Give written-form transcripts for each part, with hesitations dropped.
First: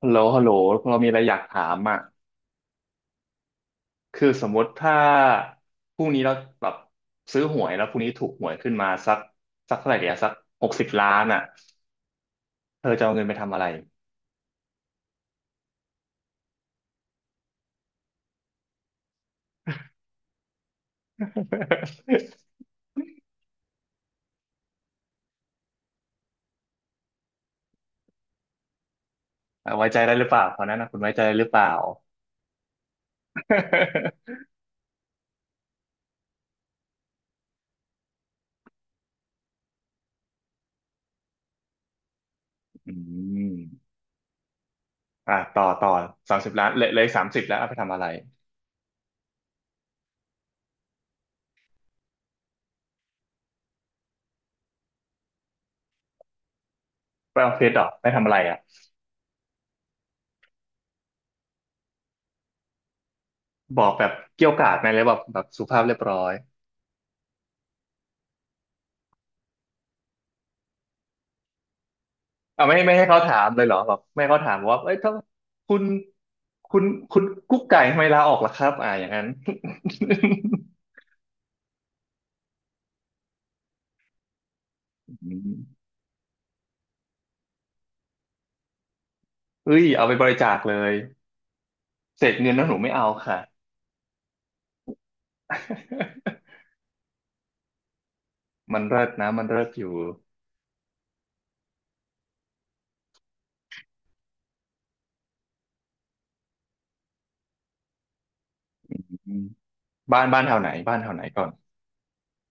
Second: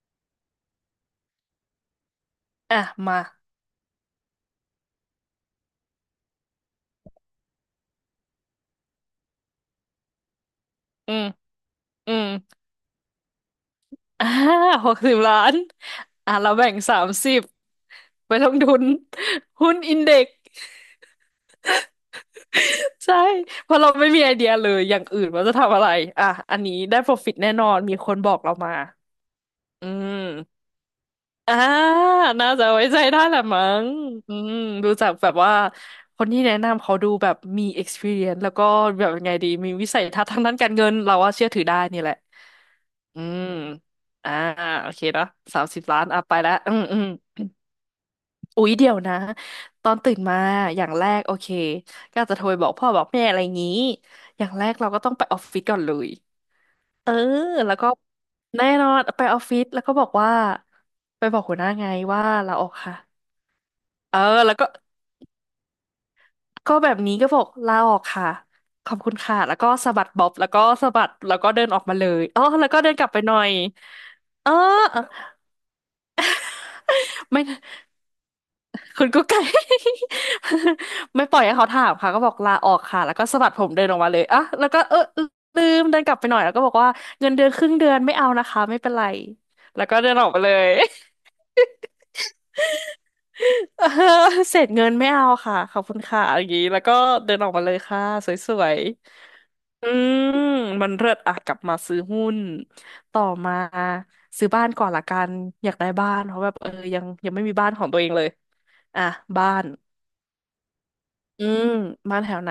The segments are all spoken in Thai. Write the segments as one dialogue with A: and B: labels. A: ฮัลโหลฮัลโหลเรามีอะไรอยากถามอ่ะ
B: อ่ะมา
A: คือสมมติถ้าพรุ่งนี้เราแบบซื้อหวยแล้วพรุ่งนี้ถูกหวยขึ้นมาสักเท่าไหร่เดียวสักหกสิบล้า
B: อื
A: น
B: ม
A: อ่ะ
B: อืม
A: เธอจะเอาเงินไปทำอะไร
B: อ่า60 ล้าน อ่ะเราแบ่ง30ไปลงทุนหุ้นอินเด็กซ์ ใช่เพราะเราไม่มีไอเดียเลยอย่างอื่นว่าจะทำอะไรอ่ะอันนี้ได้ profit แน่นอนมีคนบอกเรามา
A: อ่ะ
B: อื
A: ไว้ใจได้หรือเปล่าตอ
B: ม
A: นนั้นนะคุณไว้ใจได้หรือเป
B: อ่า
A: ล่า
B: น่าจะไว้ใจได้แหละมั้งอื มดูจากแบบว่าคนที่แนะนำเขาดูแบบมี experience แล้วก็แบบยังไงดีมีวิสัยทัศน์ทางด้านการเงินเราว่าเชื่อถือได้นี่แหละ
A: อื
B: อืม
A: ม
B: อ่าโอเคเนาะ
A: อ่ะ
B: สา
A: ต่อ
B: มสิบ
A: ต่อ
B: ล้านอ่ะไป
A: สามสิ
B: แล้
A: บ
B: ว
A: ล้าน
B: อื
A: เห
B: ม
A: ลย
B: อื
A: เลยสามสิบ
B: ม
A: แล้วเอาไปทำอะไร
B: อุ๊ยเดี๋ยวนะตอนตื่นมาอย่างแรกโอเคก็อาจจะโทรไปบอกพ่อบอกแม่อะไรงี้อย่างแรกเราก็ต้องไปออฟฟิศก่อนเลย เออ
A: ไปออฟฟิศ
B: แล้ว
A: เหรอ
B: ก็
A: ไปทำอะไรอ่ะ
B: แน่นอนไปออฟฟิศแล้วก็บอกว่าไปบอกหัวหน้าไงว่าลาออกค่ะ
A: บอกแบบ
B: เออ
A: เกรี้ยว
B: แล้ว
A: ก
B: ก็
A: ราดไหมเลยแบบแบบสุภาพเรียบร้อย
B: แบบนี้ก็บอกลาออกค่ะขอบคุณค่ะแล้วก็สะบัดบ๊อบแล้วก็สะบัดแล้วก็เดินออกมาเลยอ๋อ
A: เอา
B: แล้ว
A: ไม่
B: ก็เดิ
A: ไม่
B: นก
A: ให้
B: ลับไป
A: เขา
B: ห
A: ถา
B: น่อ
A: ม
B: ย
A: เลยเหรอแบบไม่ให้เขา
B: เออ
A: ถามว่าเอ้ยถ้าคุณคุณคุณ
B: ไม่
A: กุ๊กไก่ทำไมลาออกล่ะครับอ่าอ
B: คุ
A: ย่า
B: ณ
A: งนั้
B: กุ๊
A: น
B: กไก่ ไม่ปล่อยให้เขาถามค่ะก็บอกลาออกค่ะแล้วก็สะบัดผมเดินออกมาเลยอ่ะแล้วก็เออ
A: อืม
B: ลืมเดินกลับไปหน่อยแล้วก็บอกว่าเงินเดือนครึ่งเดือนไม่เอานะคะไม่เป็นไร
A: เอ้
B: แล้
A: ย
B: วก็
A: เอา
B: เดิ
A: ไป
B: น
A: บ
B: ออก
A: ริ
B: ไป
A: จา
B: เล
A: ค
B: ย
A: เลยเศษเงินนะหนูไม่เอาค่ะ
B: เออเศษเงินไม่เอาค่ะขอบคุณค่ะอย่างนี้ แล้วก็เดินออกมาเลยค่ะสว
A: มั
B: ย
A: นเลิศนะมันเลิศ
B: ๆ
A: อ
B: อื
A: ยู่
B: มมันเลิศอ่ะกลับมาซื้อหุ้นต่อมาซื้อบ้านก่อนละกันอยากได้บ้านเพราะแบบเออยังไม่มีบ้านของตัวเองเลยอ่ะ
A: อืม
B: บ้าน
A: บ้านบ้านแถวไหนบ้านแถวไหนก่
B: อื
A: อน
B: มบ้านแถวไหน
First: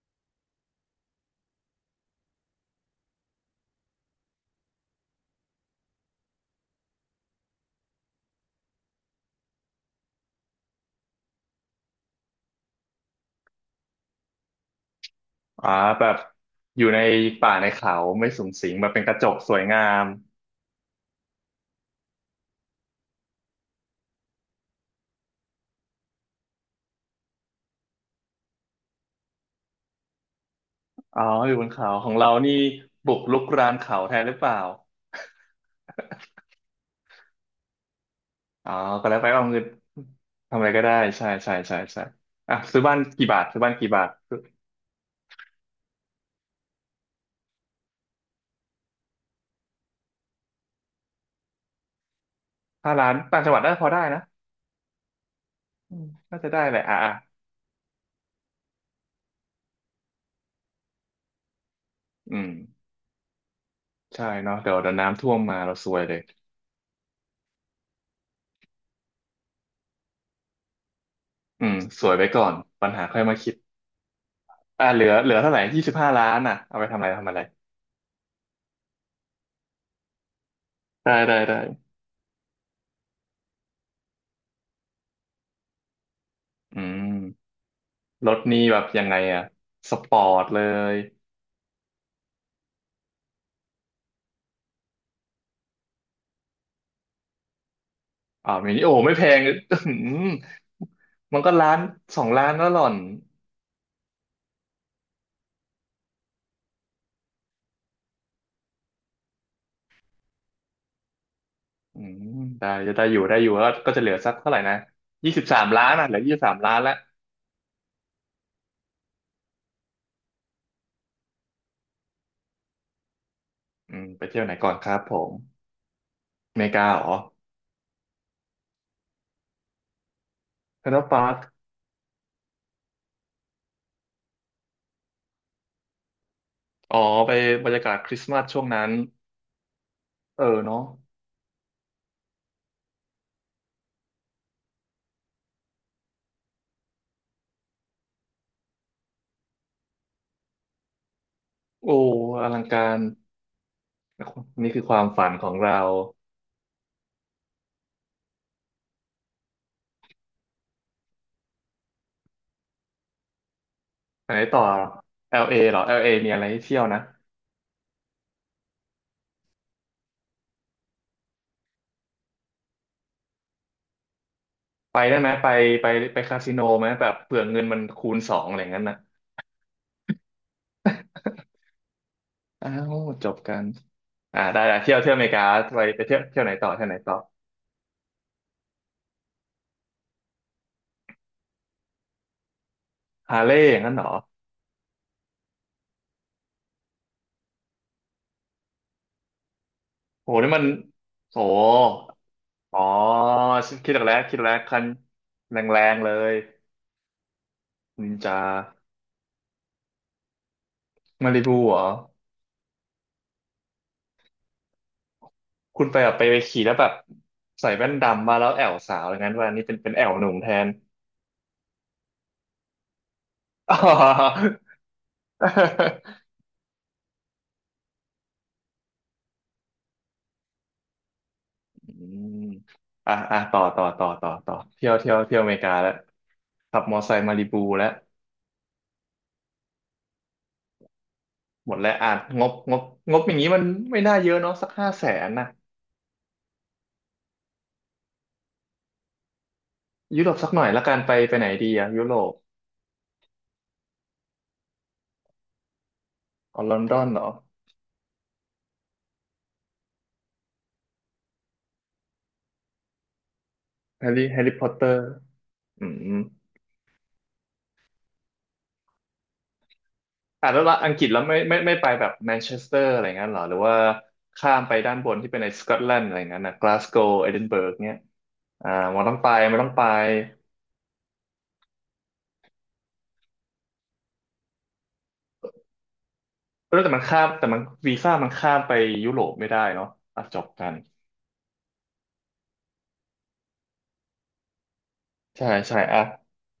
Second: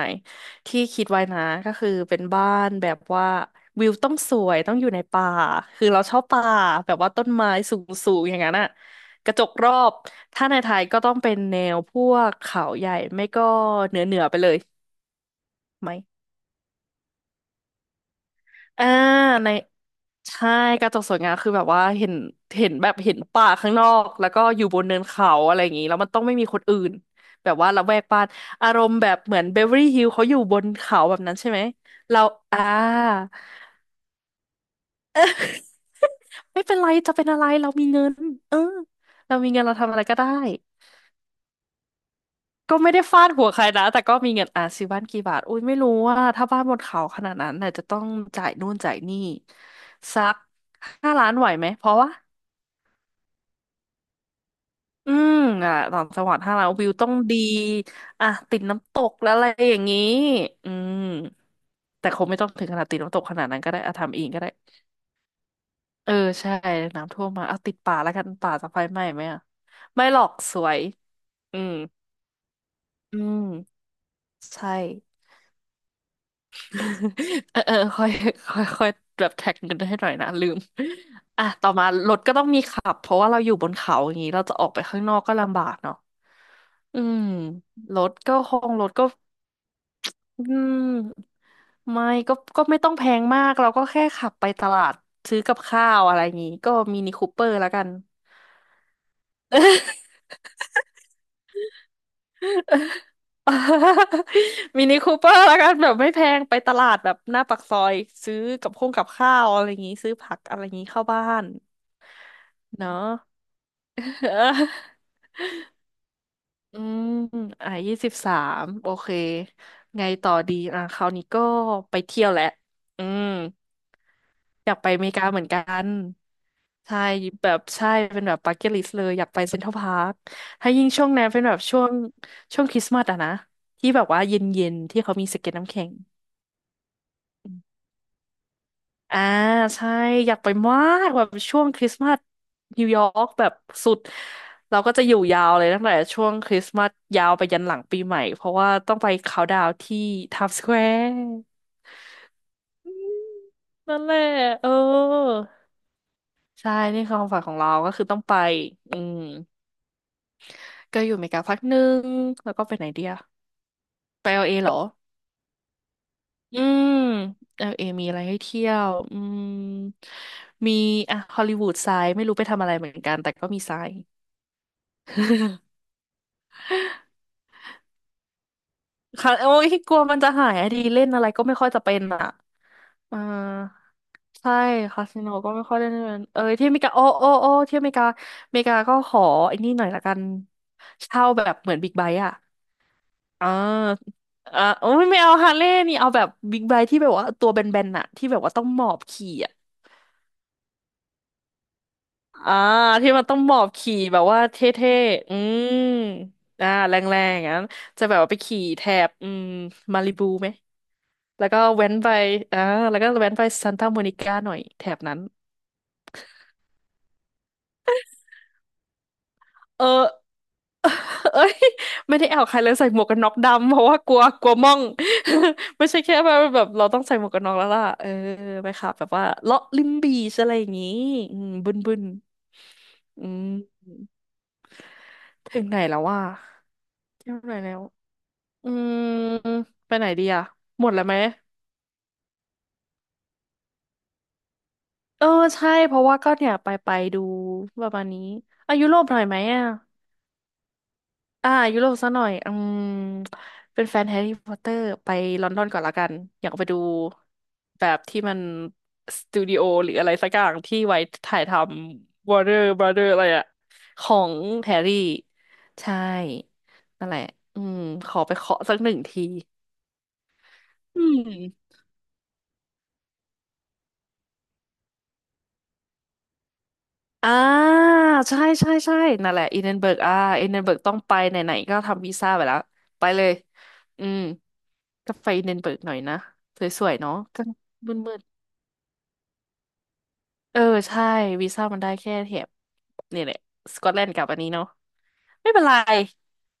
B: ที่คิดไว้นะก็คือเป็นบ้านแบบว่าวิวต้องสวยต้องอยู่ในป่าคือเราชอบป่าแบบว่าต้นไม้สูงๆอย่างนั้นอะกระจกรอบถ้าในไทยก็ต้องเป็นแนวพวกเขาใหญ่ไม่ก็เหนือไปเลย
A: อ่า
B: ไหม
A: แบบอยู่ในป่าในเขาไม่สุงสิงแบ
B: อ่า
A: บเป็นกระจก
B: ใน
A: สวยงาม
B: ใช่กระจกสวยงามคือแบบว่าเห็นป่าข้างนอกแล้วก็อยู่บนเนินเขาอะไรอย่างนี้แล้วมันต้องไม่มีคนอื่นแบบว่าละแวกบ้านอารมณ์แบบเหมือนเบเวอรี่ฮิลเขาอยู่บนเขาแบ
A: อ๋
B: บ
A: อ
B: นั้น
A: อ
B: ใช่
A: ยู่
B: ไหม
A: บนเขาของ
B: เรา
A: เรานี่
B: อ่า
A: บุกรุกรานเขาแทนหรือเปล่า
B: ไม่เป็นไรจะเป็นอะไรเรามีเงินเออ
A: อ๋อก็แล้วไป
B: เรา
A: เอา
B: มี
A: เงิ
B: เงิ
A: น
B: นเราทำอะไรก็ได้
A: ทำอะไรก็ได้ใช่ใช่ใช่ใช่อ่ะ
B: ก็
A: ซื้อ
B: ไม่
A: บ้าน
B: ได้ฟา
A: กี่
B: ด
A: บาท
B: หัว
A: ซื้
B: ใค
A: อ
B: ร
A: บ้าน
B: นะ
A: กี่
B: แต่
A: บาท
B: ก็มีเงินอ่ะซื้อบ้านกี่บาทอุ้ยไม่รู้ว่าถ้าบ้านบนเขาขนาดนั้นน่ะจะต้องจ่ายนู่นจ่ายนี่สัก5 ล้านไหวไหมเพราะว่า
A: ถ้าล้านต่างจังหวัดน่าจะพอได้นะ
B: อืมอ่ะ
A: อื
B: ต่า
A: ม
B: งจังหวัด
A: น่าจะ
B: ถ้า
A: ได้
B: เรา
A: แหละ
B: วิว
A: อ่ะ
B: ต้อ
A: อ่ะ
B: งดีอ่ะติดน้ำตกแล้วอะไรอย่างนี้อืมแต่คง
A: อื
B: ไม่ต้อ
A: ม
B: งถึงขนาดติดน้ำตกขนาดนั้นก็ได้อะทำเอ
A: ใช่
B: งก็ได้
A: เนาะเดี๋ยวเดี๋ยวน้ำท่วมมาเราซวย
B: เอ
A: เล
B: อ
A: ย
B: ใช่น้ำท่วมมาเอาติดป่าแล้วกันป่าจะไฟไหม้ไหมอ่ะไม่หรอกสวยอื
A: อื
B: ม
A: มสวยไปก่อนปัญหา
B: อื
A: ค่อยมา
B: ม
A: คิด
B: ใช่
A: อ่ะเหลือเหลือเท่าไหร่25,000,000อ่ะเอาไปทำอะไรทำอะไร
B: เออเออค่อยค่อยค่อยแบบแท็กเงินให้หน่อยนะลืม
A: ได้ได้
B: อ่ะ
A: ได้
B: ต่อมารถก็ต้องมีขับเพราะว่าเราอยู่บนเขาอย่างนี้เราจะออกไปข้างนอกก็ลำบากเนาะ
A: อื
B: อื
A: ม
B: ม
A: รถนี่แบ
B: ร
A: บ
B: ถ
A: ยั
B: ก็
A: งไงอ่ะสปอร์
B: อื
A: ตเลย
B: มไม่ก็ไม่ต้องแพงมากเราก็แค่ขับไปตลาดซื้อกับข้าวอะไรอย่างงี้ก็มินิคูเปอร์แล้วกัน
A: อ่ามินิโอไม่แพง อื้อหือมันก็ล้านสองล้านแล้วหล่อน
B: มินิคูเปอร์แล้วกันแบบไม่แพงไปตลาดแบบหน้าปากซอยซื้อกับข้าวอะไรอย่างงี้ซื้อผักอะไรอย่างงี้เข้าบ้าน
A: อืมได้
B: เนาะ
A: จะได้อยู่ได้อยู่แล้วก็จะเหลือ
B: เ
A: สักเท่าไหร่นะ
B: ออ
A: ยี่สิบสามล้านอ่ะเหลือยี่สิบสามล้า
B: อื
A: นแล้ว
B: มอ่ะ23โอเคไงต่อดีอ่ะคราวนี้ก็ไปเที่ยวแหละอืม
A: อืมไปเที่ยวไหน
B: อ
A: ก่อน
B: ยาก
A: ค
B: ไป
A: รั
B: อ
A: บ
B: เม
A: ผ
B: ริกา
A: ม
B: เหมือนกัน
A: อเมริกา
B: ใช่
A: เหรอ
B: แบบใช่เป็นแบบ b u c เก t l ลิสเลยอยากไปเซ็นทรัลพาร์คถ้า
A: แค
B: ยิ่ง
A: นา
B: ช่ว
A: ดา
B: ง
A: ปา
B: นั้น
A: ร์ค
B: เป็นแบบช่วงคริสต์มาสอะนะที่แบบว่าเย็นๆที่เขามีสเก็ตน้ำแข็ง
A: อ๋อไปบรรยากาศคริสต์มาสช่วงนั้น
B: อ่าใช่อยาก
A: เออ
B: ไปมา
A: เนาะ
B: กแบบช่วงคริสต์มาสนิวยอร์กแบบสุดเราก็จะอยู่ยาวเลยตั้งแต่ช่วงคริสต์มาสยาวไปยันหลังปีใหม่เพราะว่าต้องไปเขาน์ดาวน์ที่ไทม์สแควร์
A: โอ้อลังการ
B: นั่นแหละเอ
A: นี่คือความฝัน
B: อ
A: ของเรา
B: ใช่นี่คือความฝันของเราก็คือต้องไปอืม ก็อยู่อเมริกาพักหนึ่งแล้วก็ไปไหนเดียไป
A: ไไหน
B: เอลเอ
A: ต่อ
B: เหรอ
A: LA เอเหรอ LA มีอะไรให้
B: อื
A: เที่ยว
B: ม
A: นะ
B: เอลเอมีอะไรให้เที่ยวอืมมีอ่ะฮอลลีวูดไซด์ไม่รู้ไปทำอะไรเหมือนกันแต่ก็มีไซด์
A: ไปได้ไหมไปไปไปคาสิโนไหมแบบเผื่อเงินมันคูณสองอะไรอย่างนั้นนะ
B: ค่ะโอ้ยกลัวมันจะหายอะดีเล่นอะไรก็ไม่ค่อยจะเป็นอ่ะ
A: อ้าว
B: อ่า
A: จบกันอ่า
B: ใช่
A: ได้ได้เที่ยว
B: คา
A: เที่ยวอ
B: สิ
A: เม
B: โน
A: ริกา
B: ก็ไม่ค่อย
A: ไป
B: ได้
A: ไป
B: เป็
A: เที่ยว
B: นเอ
A: เที่ย
B: อ
A: วไหน
B: ที่
A: ต่อ
B: อเม
A: เที่
B: ริ
A: ยวไห
B: กา
A: น
B: โอ้
A: ต่อ
B: โอ้โอ้ที่อเมริกาอเมริกาก็ขอไอ้นี่หน่อยละกันเช่าแบบเหมือนบิ๊กไบค์อะ
A: ฮา
B: อ่
A: ร์เลย์งนั้นเหรอ
B: าอ่าโอ้ยไม่เอาฮาร์เลย์นี่เอาแบบบิ๊กไบค์ที่แบบว่าตัวแบนๆน่ะที่แบบว่าต้องหมอบขี่อ่ะ
A: โหนี่มันโห
B: อ่า
A: อ๋อ
B: ที่มันต้องหมอบ
A: คิด
B: ขี่
A: ออกแล้
B: แบ
A: ว
B: บ
A: คิด
B: ว่า
A: แล้ว
B: เท
A: คัน
B: ่ๆ
A: แรงๆเลย
B: อ่าแรงๆอย่างนั้นจะ
A: นิ
B: แบ
A: น
B: บว่า
A: จา
B: ไปขี่แถบมาริบูไหม
A: มาริ
B: แล้ว
A: บู
B: ก็
A: เหรอ
B: แว้นไปอ่าแล้วก็แว้นไปซันตาโมนิก้าหน่อยแถบนั้น
A: คุณไปแบบไปไปขี่แล้วแบบใส่แว่นดำมาแล้วแอวสาวอย่างนั้นว่านี่เป็น
B: เอ
A: เป็นแอ
B: อ
A: วหนุ่มแทน
B: เอ้ยไม่ได้แอวใครเลยใส่หมวกกันน็อก ดำ
A: อ๋อ
B: เพราะว่ากลัวกลัวม่อง ไม่ใช่แค่แบบเราต้องใส่หมวกกันน็อกแล้วล่ะเออไปขับแบบว่าเลาะริมบีชอะไรอย่างงี้อืมบึน
A: อื
B: บึน
A: มอ่ะ
B: อื
A: อ่ะต่อต่อ
B: ม
A: ต่อต่อต่อเที่ยวเที่ยวเที่ยวอเม
B: ถึ
A: ริ
B: ง
A: กา
B: ไหน
A: แล้ว
B: แล้วว่า
A: ขับมอไซค์
B: เที่
A: มา
B: ยว
A: ริ
B: ไหน
A: บู
B: แล้ว
A: แล้ว
B: อืมไปไหนดีอะหมดแล้วไหม
A: หมดแล้วอ่ะงบงบงบอย่างนี้มันไม่น่าเยอะเนาะสักห้าแส
B: เออ
A: นนะ
B: ใช่เพราะว่าก็เนี่ยไปดูประมาณนี้อายุโรปหน่อยไหมอะ
A: ยุโรปสักหน่อยละกันไปไปไหน
B: อ่า
A: ดี
B: ยุโร
A: อะ
B: ป
A: ยุ
B: ซะ
A: โร
B: หน่อ
A: ป
B: ยอืมเป็นแฟนแฮร์รี่พอตเตอร์ไปลอนดอนก่อนละกันอยาก
A: เอา
B: ไป
A: ล
B: ดู
A: อนดอนเหรอ
B: แบบที่มันสตูดิโอหรืออะไรสักอย่างที่ไว้ถ่ายทำ Warner Brother อะไรอะข
A: แฮ
B: อ
A: ร์รี่
B: ง
A: แฮร์รี่พอต
B: แฮ
A: เต
B: ร์
A: อ
B: รี่
A: ร์อื
B: ใช่
A: ม
B: นั่นแหละอืมขอไปเคาะสัก1ที
A: อ่ะแล้วละอังก
B: อื
A: ฤษแล้วไม่ไม่
B: ม
A: ไม่ไปแบบแมนเชสเตอร์อะไรเงี้ยเหรอหรือว่าข้ามไปด้านบนที่เป็นในสกอตแลนด์อะไรเงี้ยนะกลาสโกว์เอดินเบิร์ก
B: อ่า
A: เนี้ย
B: ใช่
A: อ่า
B: ใช่ใช่
A: มันต้องไป
B: นั่นแหละ
A: มัน
B: อิน
A: ต้อ
B: เด
A: ง
B: น
A: ไป
B: เบิร์กอ่าอินเดนเบิร์กต้องไปไหนๆก็ทำวีซ่าไปแล้วไปเลยอืมก็ไปอินเดนเบิร์กหน่อยนะส
A: เออ
B: ว
A: แต่
B: ย
A: มั
B: ๆ
A: น
B: เนาะ
A: ข้าม
B: ก็
A: แต่มัน
B: ม
A: วีซ่า
B: ึน
A: มัน
B: ๆ
A: ข้ามไปยุโรปไม่ได้เนาะอ่ะจบ
B: เออ
A: กัน
B: ใช่วีซ่ามันได้แค่แถบนี่แหละสกอตแลนด์กับอันนี้เนาะ
A: ใช่
B: ไม่เป็นไร
A: ใช่อ่ะ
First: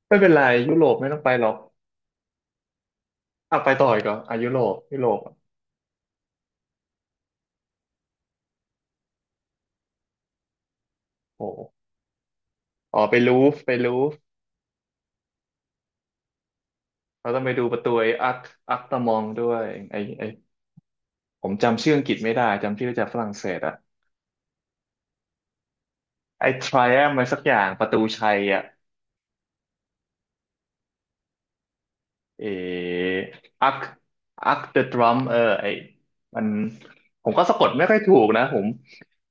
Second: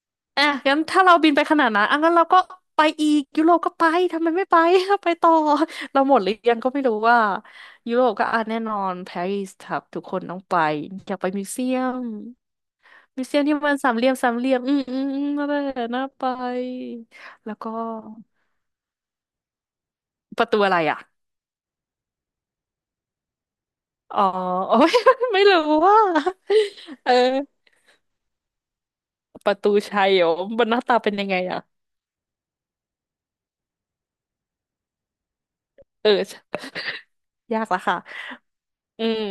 A: ไม่เป็นไร
B: อ่ะ
A: ยุ
B: งั้น
A: โรป
B: ถ้า
A: ไม่
B: เรา
A: ต้องไป
B: บินไป
A: หรอ
B: ข
A: ก
B: นาดนั้นอ่ะงั้นเราก็ไปอีกยุโร
A: อ่ะ
B: ป
A: ไป
B: ก็
A: ต่
B: ไป
A: ออีกเหรอ
B: ทำไม
A: อ่ะ
B: ไม่
A: ยุ
B: ไป
A: โรปยุ โร
B: ไป
A: ป
B: ต่อ
A: อ่ะ
B: เราหมดหรือยังก็ไม่รู้ว่ายุโรปก็อ่ะแน่นอนปารีสครับทุกคนต้องไปอยากไปมิว
A: โอ้โห
B: เซียม
A: อ๋อไป
B: มิว
A: ลู
B: เซียม
A: ฟ
B: ที่
A: ไป
B: มันสา
A: ลู
B: มเหลี่ย
A: ฟ
B: มสามเหลี่ยมอืมอืมอืมนั่นแหละน่าไป
A: เราต้องไป
B: แล้ว
A: ดู
B: ก็
A: ประตูไอ้อัคอัคตามองด้วยไอ้ไอ้
B: ประตูอะไรอ่ะ
A: ผมจำชื่ออังกฤษไม่ได้จำชื่อจากฝรั่งเศสอะ
B: อ๋อ โอ้ย ไม่รู้ว่า
A: ไอ้
B: เอ
A: Triumph อะไรสักอย่า
B: อ
A: งประตูชัยอะ
B: ประตูชัยเหรอมันหน้าตาเป็นยังไงอะ
A: เออักอักเดอะดรัมเออไอ้
B: เ
A: มัน
B: อ
A: ผมก็
B: อ
A: สะ
B: ยา
A: ก
B: ก
A: ด
B: ละ
A: ไม่ค่อ
B: ค่ะ
A: ยถูกนะผม
B: อืม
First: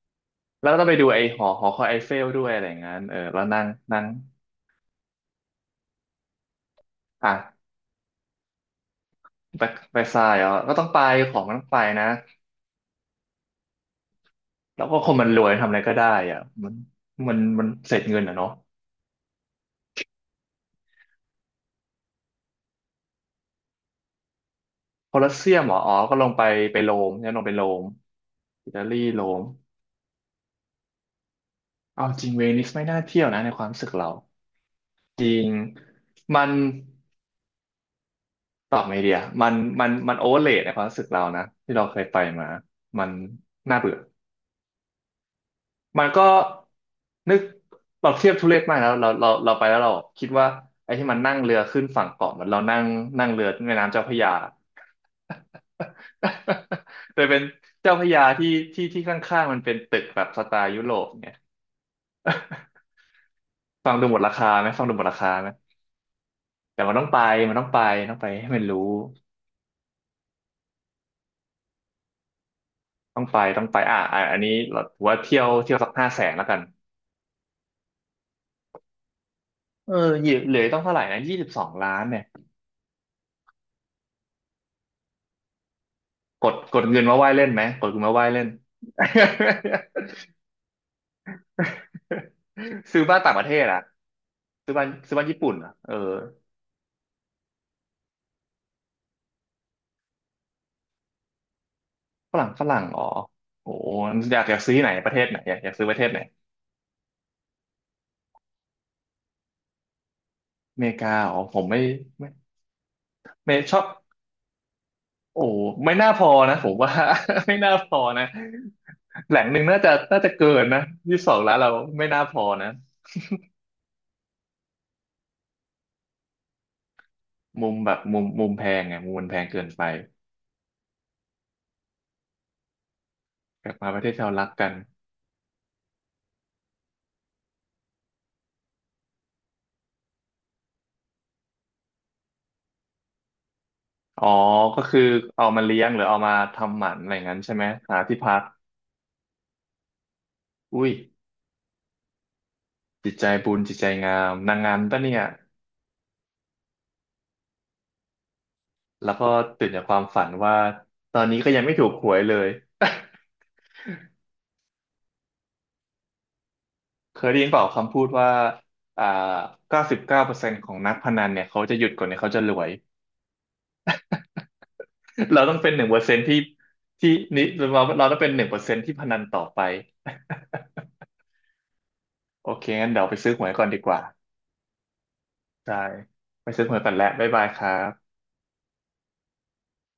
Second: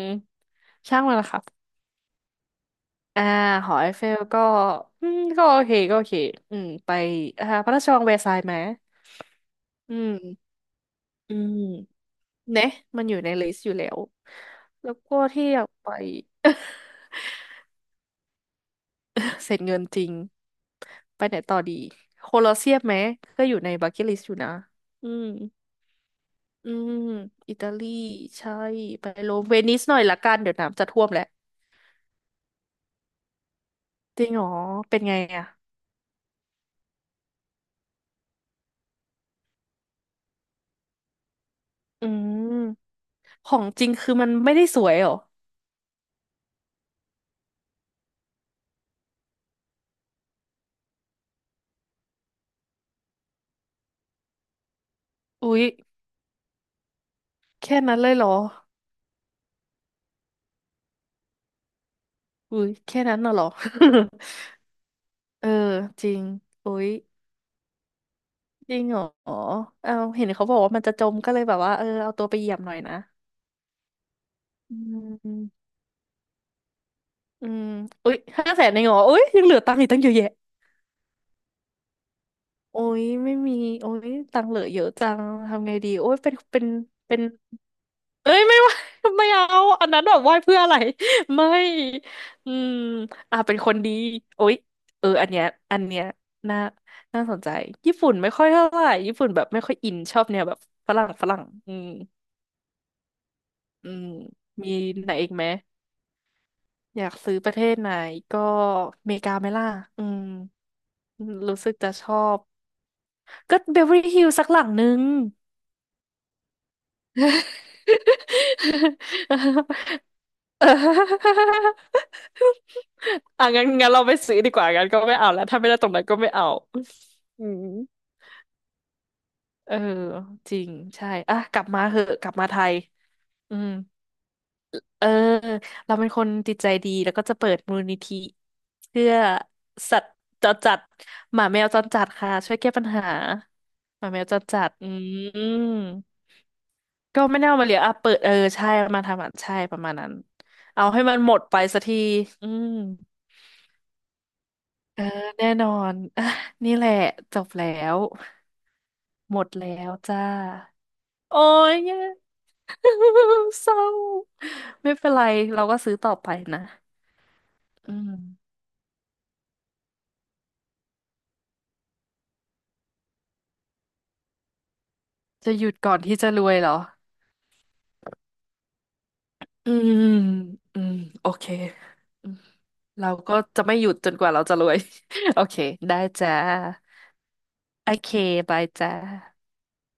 A: แล้วก็ต้องไป
B: ช่าง
A: ดู
B: มัน
A: ไอ้
B: ละ
A: ห
B: ค่ะ
A: อหอคอยไอเฟลด้วยอะไรอย่างนั้นเออ
B: อ่า
A: แล้วนั่ง
B: หอไอ
A: นั่
B: เฟ
A: ง
B: ลก็อืมก็โอเคก็โอเคอืมไป
A: อ่ะ
B: อ่าพระราชวังแวร์ซายน์ไหม
A: ไป
B: อื
A: ไปทรายอ่ะ
B: ม
A: ก็ต้องไปข
B: อื
A: องมัน
B: ม
A: ต้องไปนะ
B: เนะมันอยู่ในลิสต์อยู่แล้ว
A: แล้ว
B: แล้
A: ก็
B: ว
A: คน
B: ก็
A: มันร
B: ที่
A: วย
B: อยา
A: ทำ
B: ก
A: อะไร
B: ไป
A: ก็ได้อ่ะมันเสร็จเงินอ่ะเนาะ
B: เสร็จเงินจริงไปไหนต่อดีโคลอเซียมไหมก็อยู่ในบักเก็ตลิสต์อยู่นะอื
A: โคล
B: ม
A: อสเซียมเหรออ๋อก็ลงไป
B: อื
A: ไปโร
B: ม
A: มเนี่ยลงไป
B: อิ
A: โร
B: ตา
A: ม
B: ลีใช่
A: อิตาลี
B: ไป
A: โร
B: โร
A: ม
B: มเวนิสหน่อยละกันเดี๋ยวน้ำจะท่วมแล้ว
A: เอาจริงเวนิสไม่น่าเที่ยวนะในความรู้สึกเรา
B: จริงเหรอเป็นไง
A: จริ
B: อ่ะ
A: งมันตอบไม่เดียมันโอเวอร์เลในความรู้สึกเรานะที่เราเคย
B: อื
A: ไปมา
B: ม
A: มัน
B: ของ
A: น่า
B: จริ
A: เบื่
B: ง
A: อ
B: คือมันไม่ได้สวยเหรอ
A: มันก็นึกเราเทียบทุเรศมากแล้วเราไปแล้วเราคิดว่าไอ้ที่มันนั่งเรือขึ้นฝั่งเกาะเหมือนเรานั่งนั่งเรือแม่น้ำเจ้าพระยา
B: อุ๊ย
A: แต่เป็น
B: แค่
A: เจ้า
B: นั้น
A: พ
B: เล
A: ระ
B: ย
A: ยา
B: เหรอ
A: ที่ข้างๆมันเป็นตึกแบบสไตล์ยุโรปเนี่ย
B: อุ๊ยแค่นั้นน่ะเหรอ
A: ฟังดูหมดราคาไหมฟังดูหมดราคา
B: เอ
A: ไห
B: อ
A: ม
B: จริงอุ๊
A: แต่
B: ย
A: มันต้องไปมันต้องไปต้องไปให้มัน
B: จ
A: รู้
B: ริงเหรอเอาเห็นเขาบอกว่ามันจะจมก็เลยแบบว่าเออเอาตัวไปเหยียบหน่อยนะ
A: ต้องไปต้องไปอ่ะอ่ะอันนี้
B: อื
A: เราถือ
B: ม
A: ว่า
B: อ
A: เที่ยวเที่ยวสักห้าแสนแล้วกัน
B: ืมอุ๊ย500,000เองเหรออุ๊ยยังเหลือตังค์อี
A: เอ
B: ก
A: อ
B: ตั้งเยอะ
A: เห
B: แยะ
A: ลือเหลือต้องเท่าไหร่นะยี่สิบสองล้านเนี่ย
B: โอ้ยไม่มีโอ้ยตังค์เหลือเยอะจังทำไงดีโอ้ยเป็น
A: กด
B: เป็น
A: กดเงินมา
B: เป็
A: ไห
B: น
A: ว้เล่นไหมกดเงินมาไหว้
B: เอ้ย
A: เล่น
B: ไม่ไหว ไม่เอาอันนั้นแบบไหว้เพื่ออะไร ไม่อืม
A: ซื้อบ้านต่าง
B: อ่า
A: ประเท
B: เป็น
A: ศ
B: คน
A: อ่ะ
B: ดีโอ๊ย
A: ซื้อบ้าน
B: เออ
A: ซื้อบ้า
B: อั
A: น
B: น
A: ญี่
B: เนี้ย
A: ปุ่นอ่ะ
B: อัน
A: เออ
B: เนี้ยน่าน่าสนใจญี่ปุ่นไม่ค่อยเท่าไหร่ญี่ปุ่นแบบไม่ค่อยอินชอบแนวแบบฝรั่งฝรั่งอืม
A: ฝรั่งฝรั่งอ๋อโอ้โห
B: อืม
A: อยากอยาก
B: มี
A: ซื้อที่ไหนป
B: ไหน
A: ระเทศ
B: อีก
A: ไหน
B: ไหม
A: อยากอยากซื้อประเทศไหน
B: อยากซื้อประเทศไหนก็อเมริกาไหมล่ะอืม
A: อเมริกาอ๋อผ
B: รู้
A: ม
B: สึก
A: ไม่
B: จะชอ
A: ไม่
B: บ
A: ไม่
B: ก็
A: ช
B: เบ
A: อบ
B: เวอร์ลี่ฮิลสักหลังนึง
A: โอ้โหไม่น่าพอนะผมว่า ไม่น่าพอนะแหล่งหนึ่งน่าจะ น่าจะเกิ น
B: เออ
A: นะยี่สิบสองล้านเราไม่น่าพอนะ
B: อ่ะงั้นเราไปซื้อดีกว่างั้นก็ไม่เอาแล้วถ้าไม่ได้ตรงนั้นก็ไม่เอาอืม
A: มุมแบบมุมมุมแพงไงมุมมันแพงเกิน
B: เออ
A: ไป
B: จริงใช่อ่ะกลับมาเหอะกลับมาไทยอื
A: ก
B: ม
A: ลับมาประเทศที่เรารักกัน
B: เออ เราเป็นคนจิตใจดีแล้วก็จะเปิดมูลนิธิเพื่อสัตว์จรจัดหมาแมวจรจัดค่ะช่วยแก้ปัญหาหมาแม
A: อ๋อ
B: วจรจัด
A: ก็
B: อื
A: คือเอามาเลี้ย
B: ม
A: งหรือเอามาทำหมันอะไร
B: ก็ไม่
A: งั้น
B: ได้
A: ใช่
B: เอา
A: ไหม
B: มาเลี้ยงอ่ะ
A: หา
B: เปิ
A: ที่
B: ดเออ
A: พัก
B: ใช่มาทำอ่ะใช่ประมาณนั้นเอา
A: อุ้ย
B: ให้มันหมดไปสักทีอืม
A: จิตใจบุญจิตใจงามนางงามปะ
B: เออ
A: เนี่ย
B: แน่นอน อ่ะนี่แหละจบแล้ว
A: แล้วก็
B: หมด
A: ตื่
B: แล้
A: นจาก
B: ว
A: ความ
B: จ้า
A: ฝันว่าตอนนี้
B: โอ้
A: ก็ยังไม่
B: ย
A: ถู ก
B: แย่
A: หวยเลย
B: เศร้าไม่เป็นไรเราก็ซื้อต่อไปนะ
A: เคยได้ยินเปล่าคำ
B: อื
A: พูด
B: ม
A: ว่าอ่า99%ของนักพนันเนี่ยเขาจะหยุดก่อนเนี่ยเขาจะรวย เรา
B: จะ
A: ต้อง
B: ห
A: เป็
B: ยุ
A: น
B: ด
A: หนึ่ง
B: ก่อ
A: เปอ
B: น
A: ร์เซ็
B: ที่
A: นต์
B: จะ
A: ที่
B: รวยเหรอ
A: ที่นี่เราต้องเป็นหนึ่งเปอร์เซ็นต์ที่พนันต่อไป
B: อืมอื มโอเคอืม
A: โอเคงั้นเดี๋ยว
B: เรา
A: ไปซื้อ
B: ก็
A: หวย
B: จะ
A: ก่อน
B: ไม่
A: ดี
B: หยุ
A: ก
B: ด
A: ว่า
B: จนกว่าเราจะรวย โอเค
A: ได้
B: ได้จ้า
A: ไปซื้อหวยก่อนแหล้วบ๊ายบายครั
B: โอเค
A: บ
B: บายจ้า